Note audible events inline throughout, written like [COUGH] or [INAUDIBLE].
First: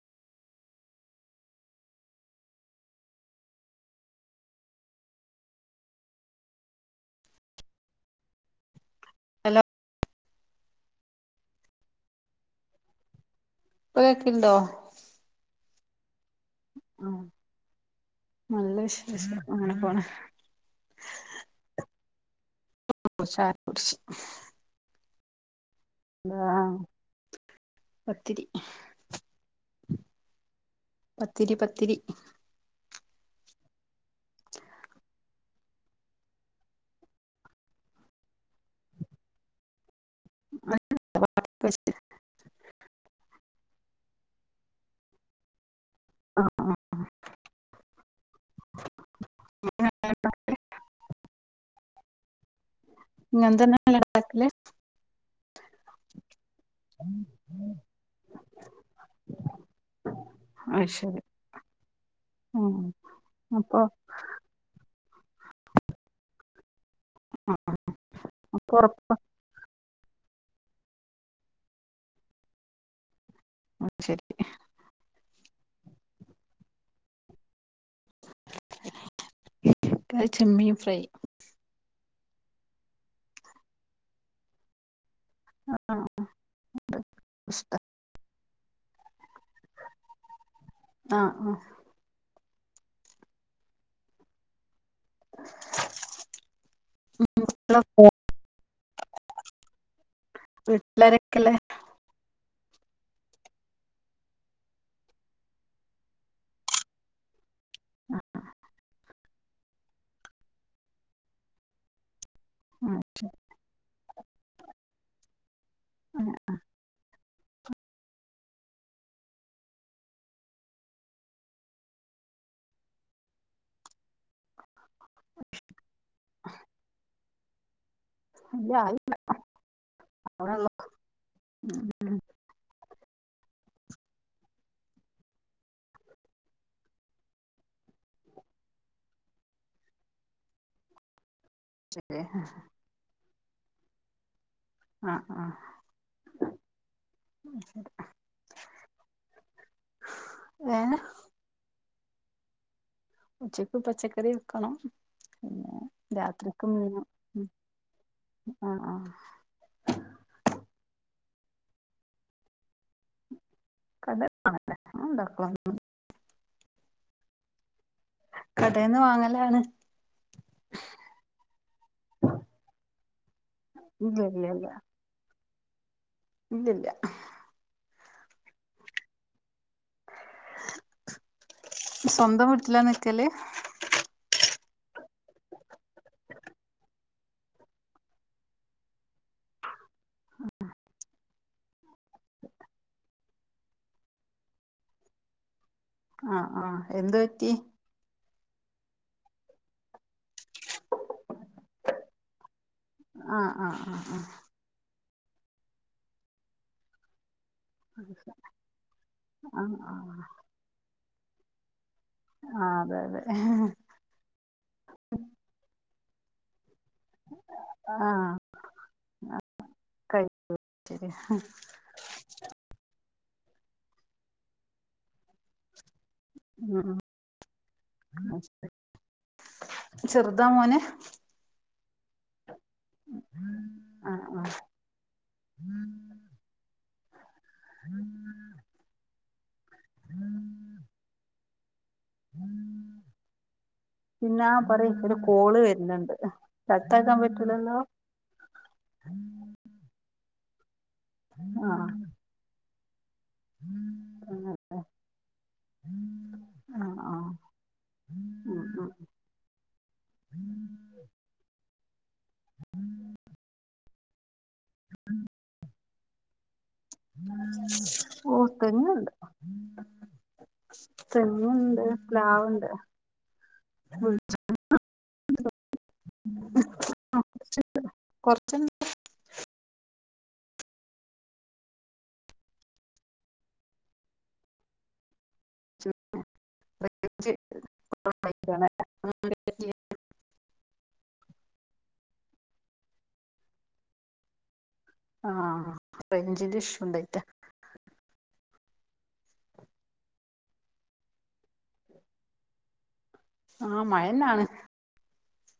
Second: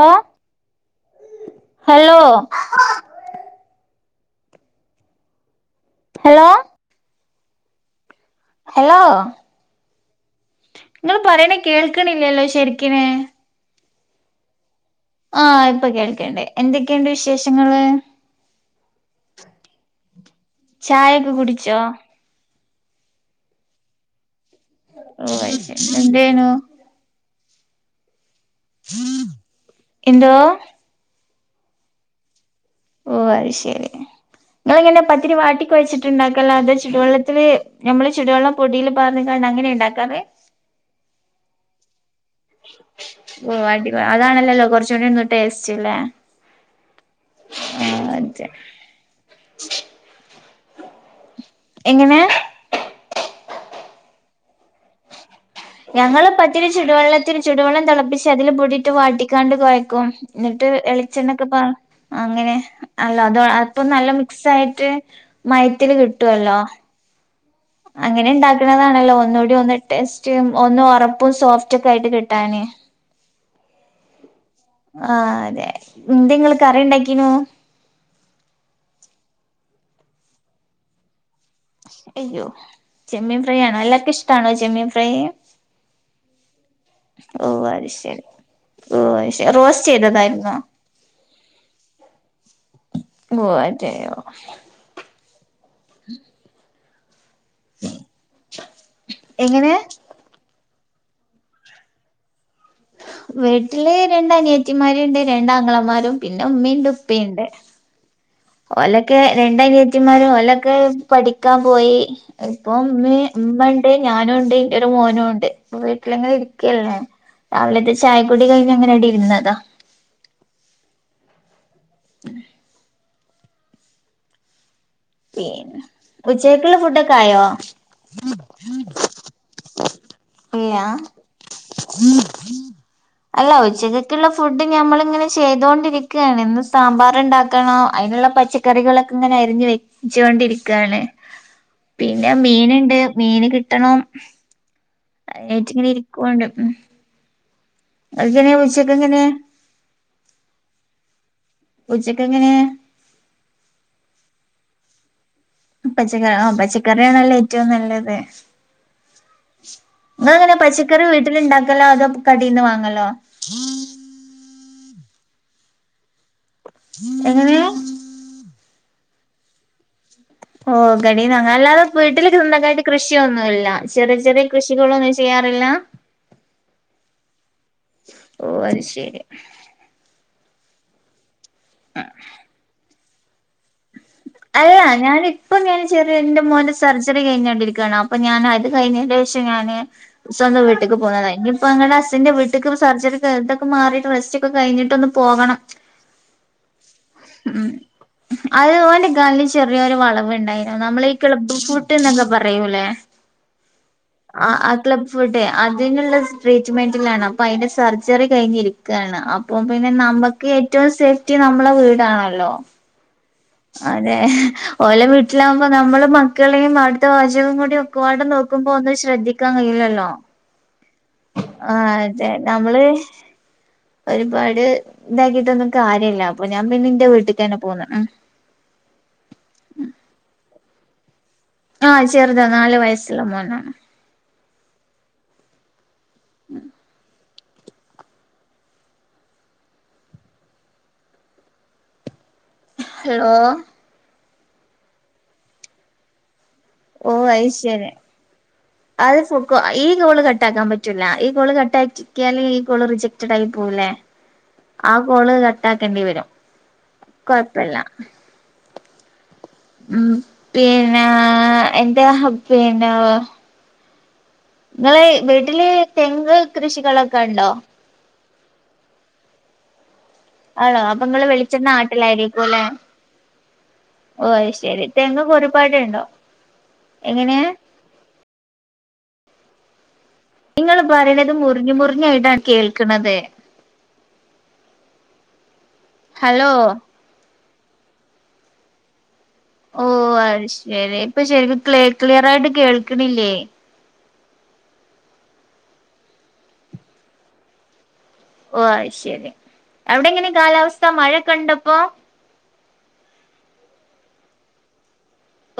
ഓ, hello? Hello? Hello, hello ങ്ങള് പറിയ്ണെ കേൾക്ക്ണില്ല്യല്ലോ ശെരിക്കിന്. പ്പൊ, കേക്കിണ്ടോ? ആഹ്, ഇപ്പൊ കേൾക്ക്ണ്ട്. എന്തൊക്കെണ്ട് ആഹ് വിശേഷങ്ങള്? നല്ല വിശേഷം, അങ്ങനെ പോണ്. ചായൊക്കെ കുടിച്ചോ? ഒഷാ [UNINTELLIGIBLE] ഷ് [UNINTELLIGIBLE] [UNINTELLIGIBLE] എന്തേനു ആ പത്തിരി. [UNINTELLIGIBLE] എന്തോ? പത്തിരി, പത്തിരി. ഓ അയ്ശെരി, ഏ ങ്ങള്ങ്ങന പത്തിരി വാട്ടി കൊയച്ചിട്ട് ണ്ടാക്കലാത് ചുടുവെള്ളത്തില് ഞമ്മള് ചുടുവെള്ളം പൊടിയില് പാർന്ന്കാണ്ടങ്ങനെയിണ്ടാക്കാറ്. [UNINTELLIGIBLE] ഓ, വാട്ടി കൊ അതാണല്ലല്ലോ കൊറച്ചൂടൊന്നു ടേസ്റ്റ് ല്ലേ? ആഹ്, ആഹ്, ആഹ്. ആ [UNINTELLIGIBLE] എങ്ങനെ? ഇങ്ങൻതന്നെ അല്ലെ ഇണ്ടാക്കല്? ഞങ്ങള് പത്തിരി ചുടുവെള്ളത്തില്, ചുടുവെള്ളം തെളപ്പിച്ച് അതില് പൊടിയിട്ട് വാട്ടിക്കാണ്ട് കൊഴക്കും. ന്നിട്ട് അയ് ശരി എളിച്ചെണ്ണൊക്കെ പാർ അങ്ങനെ ഉം അല്ല, അതോ അപ്പൊ അപ്പം നല്ല മിക്സായിട്ട് മയത്തില് കിട്ടുവല്ലോ? അങ്ങനെ അപ്പൊ ഇണ്ടാക്കണതാണല്ലോ ഒറപ്പാ ഒന്നൂടി ഒന്ന് ടേസ്റ്റും ഒന്ന് ഒറപ്പും സോഫ്റ്റ് ഒക്കെ ആയിട്ട് കിട്ടാന്. അഹ് ശെരി. ആഹ്, തെ ന്തെ ങ്ങള് കറി ണ്ടാക്കിനു? [UNINTELLIGIBLE] ചെമ്മീംഫ്രൈ. എയ്യോ, ചെമ്മീംഫ്രൈ യാണോ? എല്ലാർക്കുഷ്ട്ടാണോ ചെമ്മീംഫ്രൈയ്. ആഹ്, ആഹ് ഓഹ് ഇഷ്ടാ അയ്ശെരി, ഓഹ് അയ്ശെ റോസ്റ്റെ യ്തതായിരുന്നോ? ആഹ്, ആഹ് [UNINTELLIGIBLE] [UNINTELLIGIBLE] ഉം [UNINTELLIGIBLE] എങ്ങനേ? വീട്ട്ലാരൊക്കെള്ളെ? വീട്ടില്, രണ്ടനിയത്തിമാര്ണ്ട് രണ്ടാങ്ങളമാരും പിന്നമ്മിണ്ട്പ്പീണ്ട്. ഓലെക്കെ രണ്ടനിയത്തിമാരും ഓലൊക്കെ പഠിക്കാൻ പോയി. ഉം ഇപ്പോംമ്മീം മ്മണ്ട്, ഞാനുണ്ട്, ന്റൊരു മോനൂണ്ട്. പ്പം വീട്ടിലങ്ങനെരിക്ക്യല്ലേ, രാവിലത്തെ ചായകുടി കഴിഞ്ഞങ്ങനെടിര്ന്നതാ. [UNINTELLIGIBLE] പീന്നെ, ഉച്ചേക്ക്ള്ളഫുഡൊക്കായോ? ഇല്ലാ [UNINTELLIGIBLE] [UNINTELLIGIBLE] അല്ല, ഉച്ചക്കെക്ക്ള്ളഫുഡ് ഞമ്മളിങ്ങനെ ചെയ്തോണ്ടിരിക്കാണ്. ന്ന് സാമ്പാറ്ണ്ടാക്കണോ അയിന്ള്ള പച്ച കറികളൊക്കെങ്ങനരിഞ്ഞുവെ [UNINTELLIGIBLE] ച്ചൊണ്ടിരിക്കാണ് പിനെ മീന്ണ്ട് മീന്കിട്ടൊണം. അ ആഹ് മ [UNINTELLIGIBLE] ഉച്ചക്കെങ്ങനെ? ഏഹ് ഉച്ചക്കെങ്ങനേ? ഉച്ചക്ക് പച്ചക്കറിവെക്കണം. പച്ചക്കറി ഓം പച്ചക്കറിആണല്ലോ ഉം ഏറ്റവും ന്നല്ലത്. ആഹ് ആഹ് ഇങ്ങളെങ്ങനെ പച്ചക്കറി വീട്ടില്ണ്ടാക്കലാ അതോ പ് കടീന്ന് വാങ്ങലൊ? കടേന്ന് വാങ്ങലാ ഞാ ഇണ്ടാകലൊന്ന് എങ്ങനെയാ? കടേന്ന് വാങ്ങലാണ്. ഓഹ് കടീന്നുവാങ്ങാ അല്ലാതെ വീട്ടില് ത്ഇങ്ങക്കായിട്ട് കൃഷിയൊന്നുല്ല ചെറിയ ഇല്ല ചെറിയ ഇല്ല കൃഷികളുണ്ടൊയ്ച്ച ചെയ്യാറില്ലാ. ഇല്ലല്ലാ ഓ അത് ശെരി സ്വന്തം വീട്ട്ലാന്നിക്കല് അല്ല ഞാനിപ്പംഞാന് ചെറിയ ന്റെ മോന്റെ സർജറി കയ്ഞ്ഞോണ്ടിരിക്കാണ് അപ്പ ഞാ അത് കയ്ഞ്ട്ട് ക്ഷെ ഞാന് സ്വന്തം വീട്ട്ക്ക് പോന്നതായ് ഇനിപ്പൊഅങ്ങനസ്സിന്റെ വീട്ട്ക്ക് സർജറിത്ട്ടൊക്കെ മാറിട്ട് റസ്റ്റ് തൊക്കെകയ്ഞ്ഞിട്ടൊന്ന് പോകണം. ആ ആഹ് എന്ത് പറ്റി? അത് ഓന്റെ കാലില് ചെറിയൊരു വളവ്ണ്ടായിനു ന്നമ്മളി ക്ലിപ് ഫുട്ട് ന്നൊക്കെ പറയൂല്ലേ? ആഹ ആ ആ അഹ അ അത് ലക്ഫുഡേ അതിനുള്ളസ്ട്രീറ്റ്മെന്റിലാണ് അപ്പ അയ്ന്റെസ് സർജറി കയ്ഞ്ഞിരിക്കാണ് അപ്പോം ആഹ് ആഹ് ആഹ് പിന്നെ ആഹ് ന്നമ്മക്ക് ഏറ്റവും സേഫ്റ്റി ന്നമ്മളെ വീടാണല്ലോ? ആഹ് അതെ അതെ ഇഹ് ഹ് ആനേ ഹ് ഓലെ വീട്ട്ലാവുമ്പോ ന്നമ്മള്മ ക്കളേം അടുത്ത വശകും കൂടി ഒക്കപാടെ ആഹ് നോക്കുമ്പോ ഒന്നും ശ്രദ്ധിക്കാൻ കയ്യുലല്ലോ? കഴി ശരി ഹ ആഹ് അതെ നമ്ള് ഒരുപാട് ഇതാക്കിട്ടൊന്നും കാര്യല്ല. അപ്പൊ ഞാൻ പിന്നെന്റെ വീട്ട്ക്കെനെ പോന്ന് ഇമ്. ച്ചെറുതാ മോന്. ആഹ് ചെറുതാ ന്നാല് വയസ്സുള്ള മോനാണ്. ആഹ് വാ മ് [UNINTELLIGIBLE] ഹലോ. പിന്നാം പറയും ഒരു കോള് വര്ന്ന്ണ്ട്. ഓ കട്ടാക്കാൻ അയ് പറ്റൂലല്ലോ? ശരി അത് ഫുക്കോ ഈ ഗോള് കട്ടാക്കാൻ പറ്റുല്ല ഈ ഗോള് ആഹ് കട്ടക്ക്യാല് ഈ ഗോള് റിജക്ട്- ച്ചടായിപൂനെ അങ്ങനല്ലേ ആ കോള് കട്ടാക്കണ്ടി വരും കൊഴപ്പല്ല. മ് മ് മ് പിനേ എന്തെ ഹബ് പിനൊ? ഇങ്ങളെയ് വീട്ടില് തെങ്ക് കൃഷികളൊക്ക്ണ്ടോ? ഓ തെങ്ങ്ണ്ട് ആണോ അപ്പഇങ്ങള് വെളിച്ചെണ്ണ ആട്ടലായിരിക്കും ലെ? പ്ലാവുണ്ട് വീട് ഓ ഐശെരി തെങ്ങക്കൊരുപാട്ണ്ടോ എങ്ങനെയാ? കൊർച്ചണ് ഇങ്ങള് പറയണത് മുറിഞ്ഞ് മുറിഞ്ഞായിട്ടാണ് കേൾക്കണത്. [INAUDIBLE] ഹലോ [UNINTELLIGIBLE] ഓ അത് ശരി ഇപ്പൊ ശരിക്കും ക്ലിയർ ആയിട്ട് കേൾക്കണില്ലേ? ആഹ റൈഞ്ചിന്റെ ഇഷ്യൂ ണ്ടായിട്ട. ഓഹ ശരി എവിടെ എങ്ങനെ കാലാവസ്ഥ മഴ കണ്ടപ്പോ? ആഹ് മഴന്നാണ്.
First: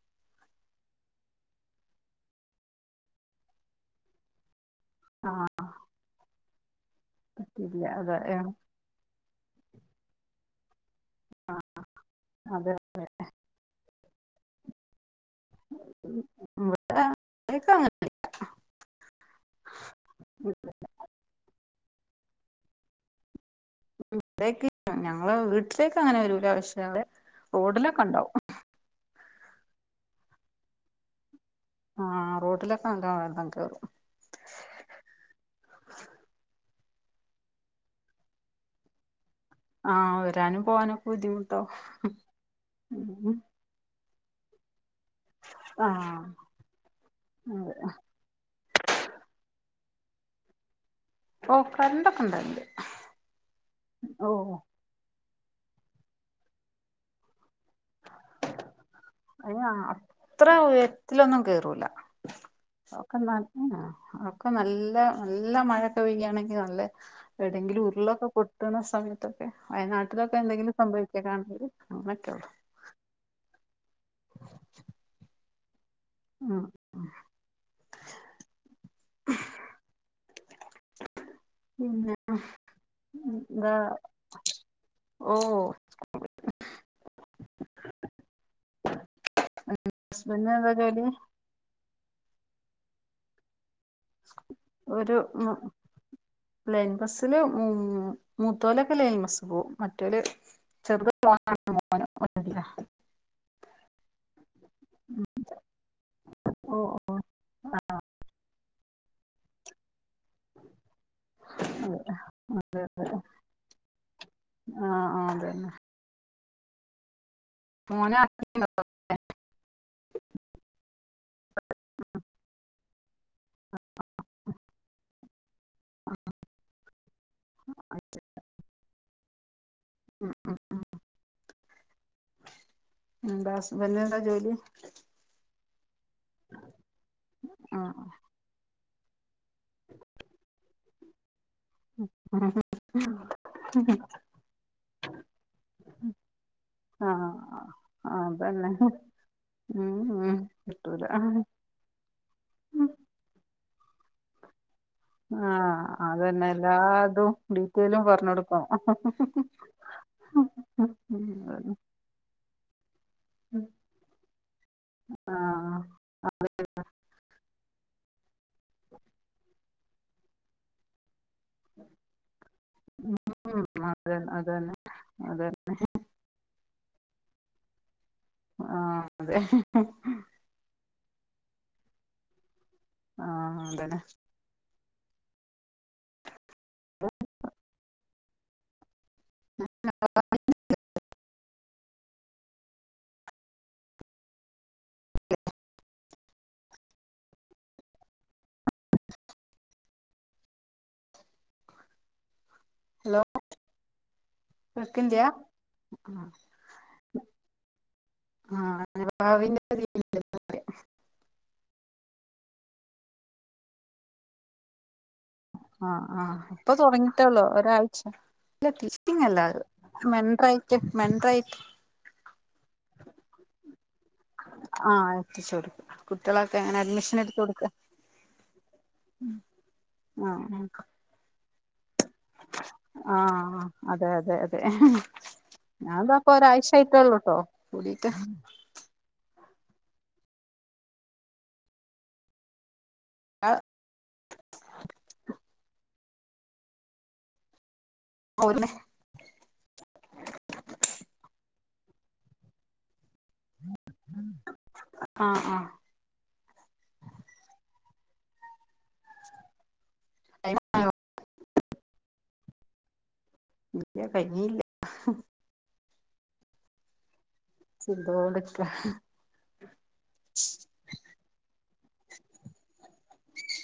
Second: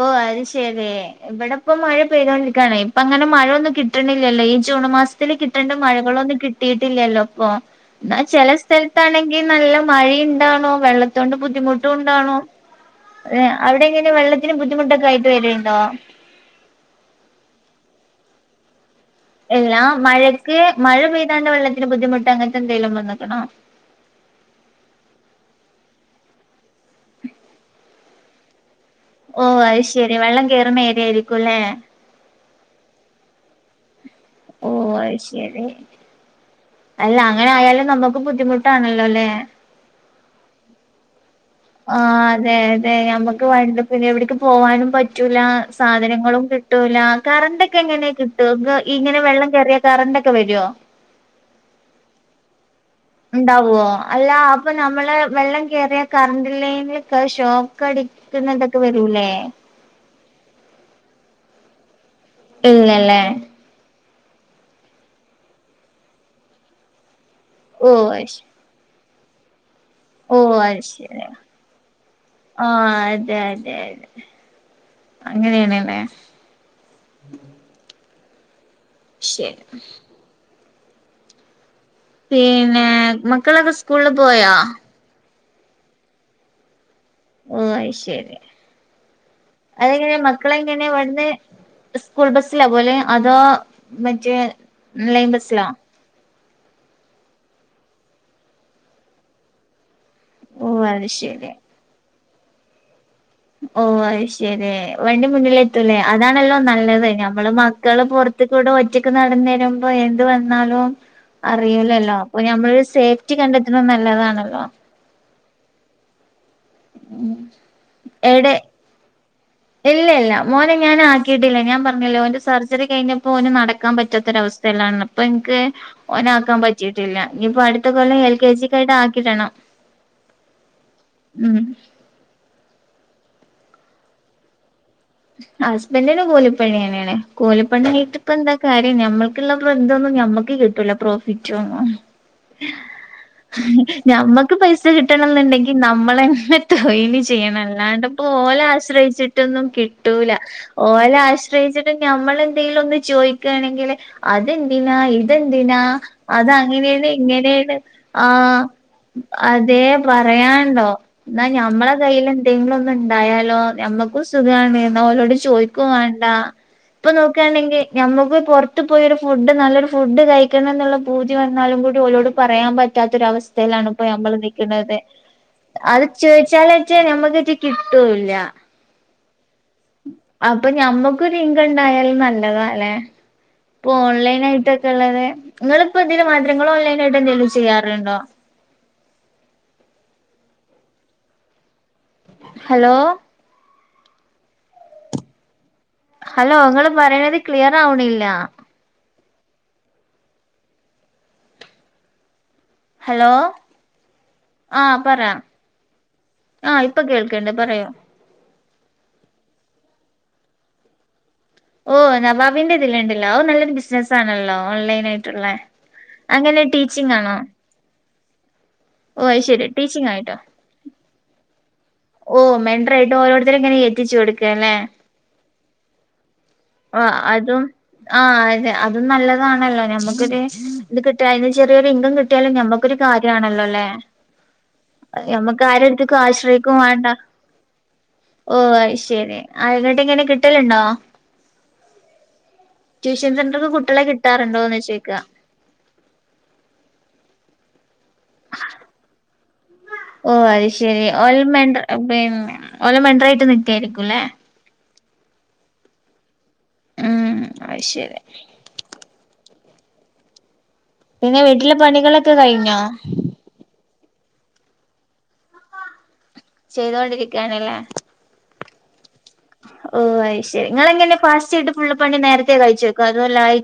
ഓ അത് ശരി ഇവിടെപ്പ മഴ പെയ്തുകൊണ്ടിരിക്കാണ് ഇപ്പ അങ്ങനെ മഴയൊന്നും കിട്ടണില്ലല്ലോ ഈ- ജൂണ് മാസത്തില്ൽ ആഹ് കിട്ടേണ്ട മഴകളൊന്നും കിട്ടിയിട്ടില്ലല്ലോ അപ്പൊ കിട്ടിയില്ല അതെ എന്നാൽ ചില- സ്ഥലത്താണെങ്കിൽ നല്ല മഴയ ഉണ്ടാണോ വെള്ളത്തോണ്ട് ബുദ്ധിമുട്ട് ഉണ്ടാണോ. അതെ ഏ അവിടെ എങ്കിലും വെള്ളത്തിന് ബുദ്ധിമുട്ടൊക്കെ ആയിട്ട് വരുണ്ടോ? [UNINTELLIGIBLE] എല്ലാ മഴക്ക് ഇവിടേക്ക് മഴ പെയ്താണ്ട് വെള്ളത്തിന് ബുദ്ധിമുട്ട് അങ്ങനത്തെ എന്തെങ്കലും വന്നക്കണോ? ഇവിടേക്ക് ഞങ്ങള് വീട്ടിലേക്ക് അങ്ങനെ വരൂല പക്ഷ റോഡിലൊക്കെ ണ്ടാവും. ഓ അത് ശെരി വെള്ളം കയറുന്ന ഏരിയായിരിക്കും ല്ലേ. ആ് റോട്ടിലൊക്കെനല്ല വെള്ളം കേറും. ഓ അത് ശരി. അല്ല അങ്ങനെ ആയാലും നമ്മുക്ക് ബുദ്ധിമുട്ടാണല്ലോ ല്ലേ? ആഹ് വരാനും പോവാനും. ബുദ്ധിമുട്ടാവും ആ അതെ അതെ ഉം ഞമ്മക്ക് വണ്ടി. പിന്നെ എവിടക്ക് പോവാനും പറ്റൂല ആഹ് സാധനങ്ങളും കിട്ടൂല കറണ്ട് അതെ ഒക്കെ എങ്ങനെയി? ഇങ്ങനെ വെള്ളം കയറിയ കറണ്ട് ഒക്കെ വരുവോ? ഓ കറണ്ടൊക്കെ ണ്ടായിണ്ട്. ഉണ്ടാവോ അല്ല അപ്പൊ നമ്മള് വെള്ളം കേയറിയ കറണ്ടല്ലെങ്കിൽ കാശം. കടിക്കുന്നതൊക്കെ വരൂലേ? ആ അത്ര ഉയത്തിലൊന്നും കേറൂല ക്കാ- ഇല്ലല്ലേ ആ അതൊക്കെ നല്ല നല്ല മഴൊക്കെ പെയ്യയാണെങ്കിൽ നല്ല- എവിടെയെങ്കിലും ഓ ഉരുളൊക്കെ അത് ശരി പൊട്ടുന്ന സമയത്തൊക്കെ വയനാട്ട- അൊക്കെ ഓ എന്തെങ്കിലും സംഭവിക്കക്കണങ്കിൽ അങ്ങനൊക്കെ ഉള്ളൂ. ആ അതെ അതെ അതെ. അ അങ്ങനേണ്ല്ലേ അഹ് ശരി [UNINTELLIGIBLE] പിന്നെ മക്കളൊക്കെ എന്താ സ്കൂൾല് പോയോ ഓ ഓ അയ്ശരി അതെങ്ങനെ ഹസ്ബൻഡിന് എന്താ മക്കളങ്ങനെ ജോലി ഇവ്ട്ന്ന് സ്കൂൾ ബസ്സിലാ പോവല് അതോ മറ്റേ ഒരു ലൈൻ മം ബസ്സിലോ ലൈൻ ബസില് മ് മൂത്തോലൊക്കെ ലൈൻ ബസ്സ് പോകും മറ്റോല് ഓ അത് ചെർത് ശരി [UNINTELLIGIBLE] ഓ അയ്ശരി വണ്ടി മുന്നിൽ എത്തൂല്ലേ അതാണല്ലോ ഓ നല്ലത് ഞമ്മള് മക്കള് പോ ഇത്പ്പൊബടെ ഒറ്റക്ക് നടന്ന തരുമ്പോ യെന്ത് വന്നാലും അറയില്ലല്ലോ ഇപ്പൊ ഞമ്മൾ സേഫ്റ്റി കണ്ടെത്തണ നല്ലതാണല്ലോ അതെ അതെ ആഹ് ആഹ് അതന്നെ ഉം മോന ആ [UNINTELLIGIBLE] ഇല്ല ഇല്ല മോനെ ഞാൻാക്കിയിട്ടില്ല ഞാൻ പറഞ്ഞില്ലോ ഓന്റെ സർജറി കഴിഞ്ഞപ്പോ ഓന് നടക്കാൻ പറ്റാത്തൊരവസ്ഥ [UNINTELLIGIBLE] അപ്പൊ എനിക്ക് ഓനാക്കാം പറ്റീട്ടില്ല. ഞ്ഞിപ്പം അട്ത്ത കൊല്ലം എൽ. കെ ജിക്കായിട്ട് ആക്കിടണം. ഉംഉം ഉം എന്താ ഹസ്ബൻ്റിനെന്താ ജോലി? ഹസ്ബൻ്റിന് കൂലിപ്പണിയെന്നേണ്. ആഹ് കൂലിപ്പണിയേറ്റ് ഇപ്പൊ എന്താ കാര്യം ഞമ്മൾക്ക്ള്ള ബന്തൊന്നും ഞമ്മക്ക് കിട്ടൂല പ്രോഫിറ്റോന്നും ആഹ് ഞമ്മക്ക് പൈസ കിട്ടണന്ന്ണ്ടെങ്കി നമ്മളെന്നെ തൊയ്ല് ചെയ്യണം അല്ലാണ്ട് ആഹ് പ്പോ ഓല അതന്നെ ആശ്രയിച്ചിട്ടൊന്നും ഉം കിട്ടൂല ഉം കിട്ടൂല ഓല ആഹ് ആശ്രയിച്ചിട്ട ത് ഞമ്മളെന്തെങ്കിലും ഒന്ന് ചോയ്ക്കാണെങ്കില് അതെന്തിനാ ഇതെന്തിനാ അതന്നെ അതങ്ങനേണ് എല്ലാതും ഇങ്ങനേണ് ഡീറ്റെയിലും ആ പറഞ്ഞൊടുക്കണം അതേ പറയാണ്ടോ ന്നാ ഞമ്മ കൈയ്ല് എന്തെങ്കിലെന്ന് ണ്ടായാലോ നമ്മക്കും സുഖാണ് ന്ന ഓരോട് ആഹ് ചോയ്ക്കു വേണ്ട ഇപ്പൊ നോക്കാണെങ്കി ഞമ്മക്ക് പുറത്ത് പോയൊര് ഫുഡ് നല്ലൊരു ഫുഡ് കയിക്കണന്ന്ള്ള പൂതി വന്നാലും കൂടി ഓലോട് പറയാൻ പറ്റ ഉം പറ്റാത്തൊരവസ്ഥയിലാണ് ഇപ്പോ അതന്നെ ഞമ്മൾ അതന്നെ നിക്കണത് അതെ അത് ചോദിച്ചാലേറ്റേ നമക്കിറ്റ കിട്ടൂല്ല ആഹ്. അതെ അപ്പൊ ഞമ്മക്കൊരിൻകം ഉണ്ടായാലും നല്ലതാല്ലെ ആഹ് ഇപ്പൊ അതന്നെ ഓൺലൈനായിട്ട് ള്ളത് ങ്ങളപ്പോ ഇതില്മാത്ര ങ്ങള് ഓൺലൈനായിട്ട് എന്തെങ്കലും ചീയ്യാറ്ണ്ടോ [INAUDIBLE] ഹലോ ഹലോ ങ്ങള് പറയണത് ക്ലിയറാ വ്ണില്ലാ. ഹലോ ആ പറ ആഹ്. ആഹ് ഇപ്പ കേൾക്ക്ണ്ട് പറയോ ആഹ അനെ പാവിന്റെ പ [UNINTELLIGIBLE] ഓ നവാബിന്റെ ഇതില്ലിണ്ടല്ലോ ഓ നല്ലൊരു ബിസ്നസ്സാണല്ലോ ഓൺലൈൻയിട്ട് ആഹ് ആഹ് ഇപ്പൊ ആണോ തുടങ്ങിട്ട്ള്ളൂ ഒരാഴ്ച ഓ അത് പിന്നെല്ലാ ശരി ടീച്ചിങ് [UNINTELLIGIBLE] ആയിട്ടോ മെൻ്ററായിറ്റ്, മെൻ്ററായിറ്റ് ഓ മെൻ്ററായിട്ട് ഓരോരുത്തും ഇങ്ങനെ കേ ആഹ് എത്തിച് യൊടുക്കും. കുട്ടിളൊക്കെ എങ്ങനെ? ആ അതും ആ അതെ അതും നല്ലതാണല്ലോ ആഹ് ത് കിട്ട അയിന് ചെറിയരുഇങ്കം ഞമ്മക്കൊരു കാര്യാ ആഹ് ണല്ലോല്ലെ അതെ അതെ അതെ ഞമ്മക് ആരാട്ത്ക്കും ഞാൻതാപ്പൊ ഒരാഴ്ച ആശ്രയിക്കും വാണ്ട ആയിട്ടേള്ളൂട്ടോ കൂടിട്ട് ഓ ഐ ശരി ങ്ങനെ കിട്ടല്ണ്ടോ ട്യഷൻ ആഹ് സെന്റർ കുട്ടിളെ കിട്ടാറുണ്ടോന്ന് ചോയിക്കാ [UNINTELLIGIBLE] ഓ അഹ് ശരി ഒല് മെൻ്ര പിന്ന ഓല് മെന്റർ യി ആ ആഹ് ഉം അയി ശരി [INAUDIBLE] പിന്നെ വീട്ടിലെ പണികളൊക്കെ കഴിഞ്ഞോ ഇല്ല കഴിഞ്ഞീല്ല ചെയ്തൊണ്ടിരിക്കാനല്ലേ [INAUDIBLE] ഓഹ അയി ശരി ങ്ങളെങ്ങനെയെ ഫാസ്റ്റ് ആായിട്ട് ഫുള്ള്പ്പണി നേരത്തെ കഴിച്ചക്കോ അതല്ല ഐ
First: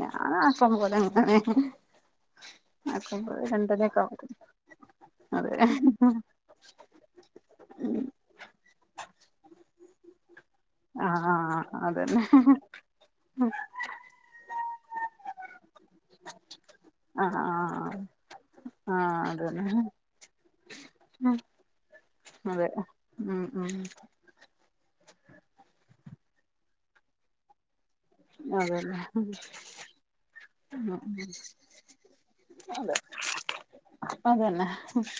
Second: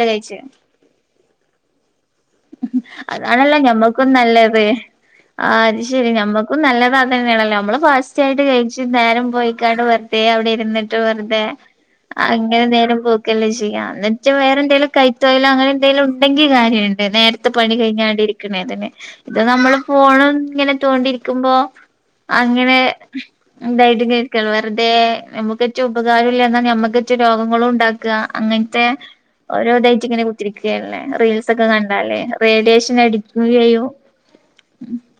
ഞാന ആക്കം പോലെങ്ങെനെ അതാണല്ലോ ഞമ്മുക്കും ആവും നല്ലത് ആഹ് അത് ശെരി നമ്മക്കും നല്ലത് തന്നേണല്ലോ നമ്മള്ഫാസ് [UNINTELLIGIBLE] നേരം പോയിക്കാണ്ട് വെറുതെ അവിടെ ഇരുന്ന് ആഹ്, ആഹ്, ആഹ്. അങ്ങനെ നേരം പോക്കല്ലേ ചെയ്യാ. ന്നിട്ട് വേറെ എന്തെലും കൈതൊഴിലോ, അങ്ങനെ എന്തേലും ഉണ്ടെങ്കി കാര്യന്. ആഹ് നേരത്തെ പണി ആഹ് കഴിഞ്ഞാണ്ടിരിക്കണതന്നെ. ആഹ് ഇത് അതന്നെ നമ്മള് ഫോണ് ഇങ്ങനെ തോണ്ടിരിക്കുമ്പോ അതെ അങ്ങനെ [UNINTELLIGIBLE] ഉം ഉം ണ്ടായിട്ട് [UNINTELLIGIBLE] വെറുതെ, നമുക്കെറ്റ ഉപകാരുല്ല, എന്നാ നമ്മക്കെറ്റെ രോഗങ്ങളു ഉണ്ടാ ക്ക, അങ്ങൻത്തെ അതന്നെ ഓരോ ഇതയിറ്റ് ഇങ്ങനെ കുത്തിരിക്കാണ്. റീൽസ് ഒക്കെ കണ്ട് അല്ലേ? റേഡിയേഷൻ അതെ അടികും ചെയ്യും. അതന്നെ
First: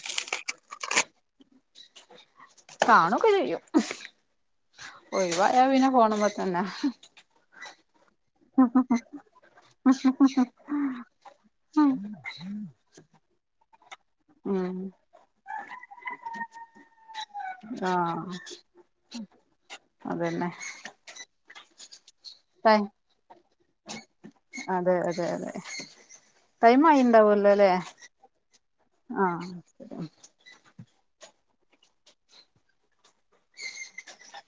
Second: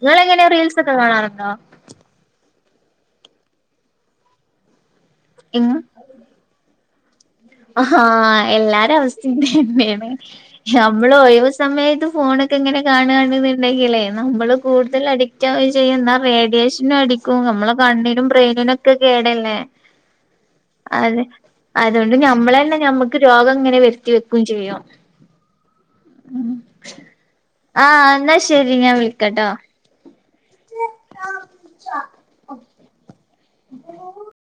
ഇങ്ങളെങ്ങനെ റീൽസ് ഒക്കെ കാണാറുണ്ടോ? കാണൊക്കെ ചെയ്യും. ഒഴിവായ പിന്നെ ഫോൺമെ തന്നെ. ആഹ് എല്ലാരെ അവസ്തിം ഇതന്നെണ്. നമ്മൾ ഒഴിവ് സമയത്ത് ഫോണൊക്കെ ഇങ്ങനെ കാണാണ്ന്ന്ണ്ടങ്കിലെ, നമ്മള് ഉം കൂടുതൽ അടിക് റ് [UNINTELLIGIBLE] ചെയ്യുന്ന റേഡിയേഷനു അടി കും. നമ്മള കണ്ണിനും ആഹ് ബ്രെയ്‌നിനൊക്കെ കേടല്ലേ! അതന്നെ അത് അതോണ്ട് ഞമ്മളന്നെ ടൈം ഞമ്മക്ക് രോഗം ഇങ്ങനെ വരുത്തി വെക്കും ചെയ്യും. അതെ അതെ അതെ ടൈം [UNINTELLIGIBLE] ആയിണ്ടാവല്ലോ ല്ലേ ആഹ് ന്നാ ശരി ഞാൻ വിളിക്കട്ടോ. [INAUDIBLE] [INAUDIBLE]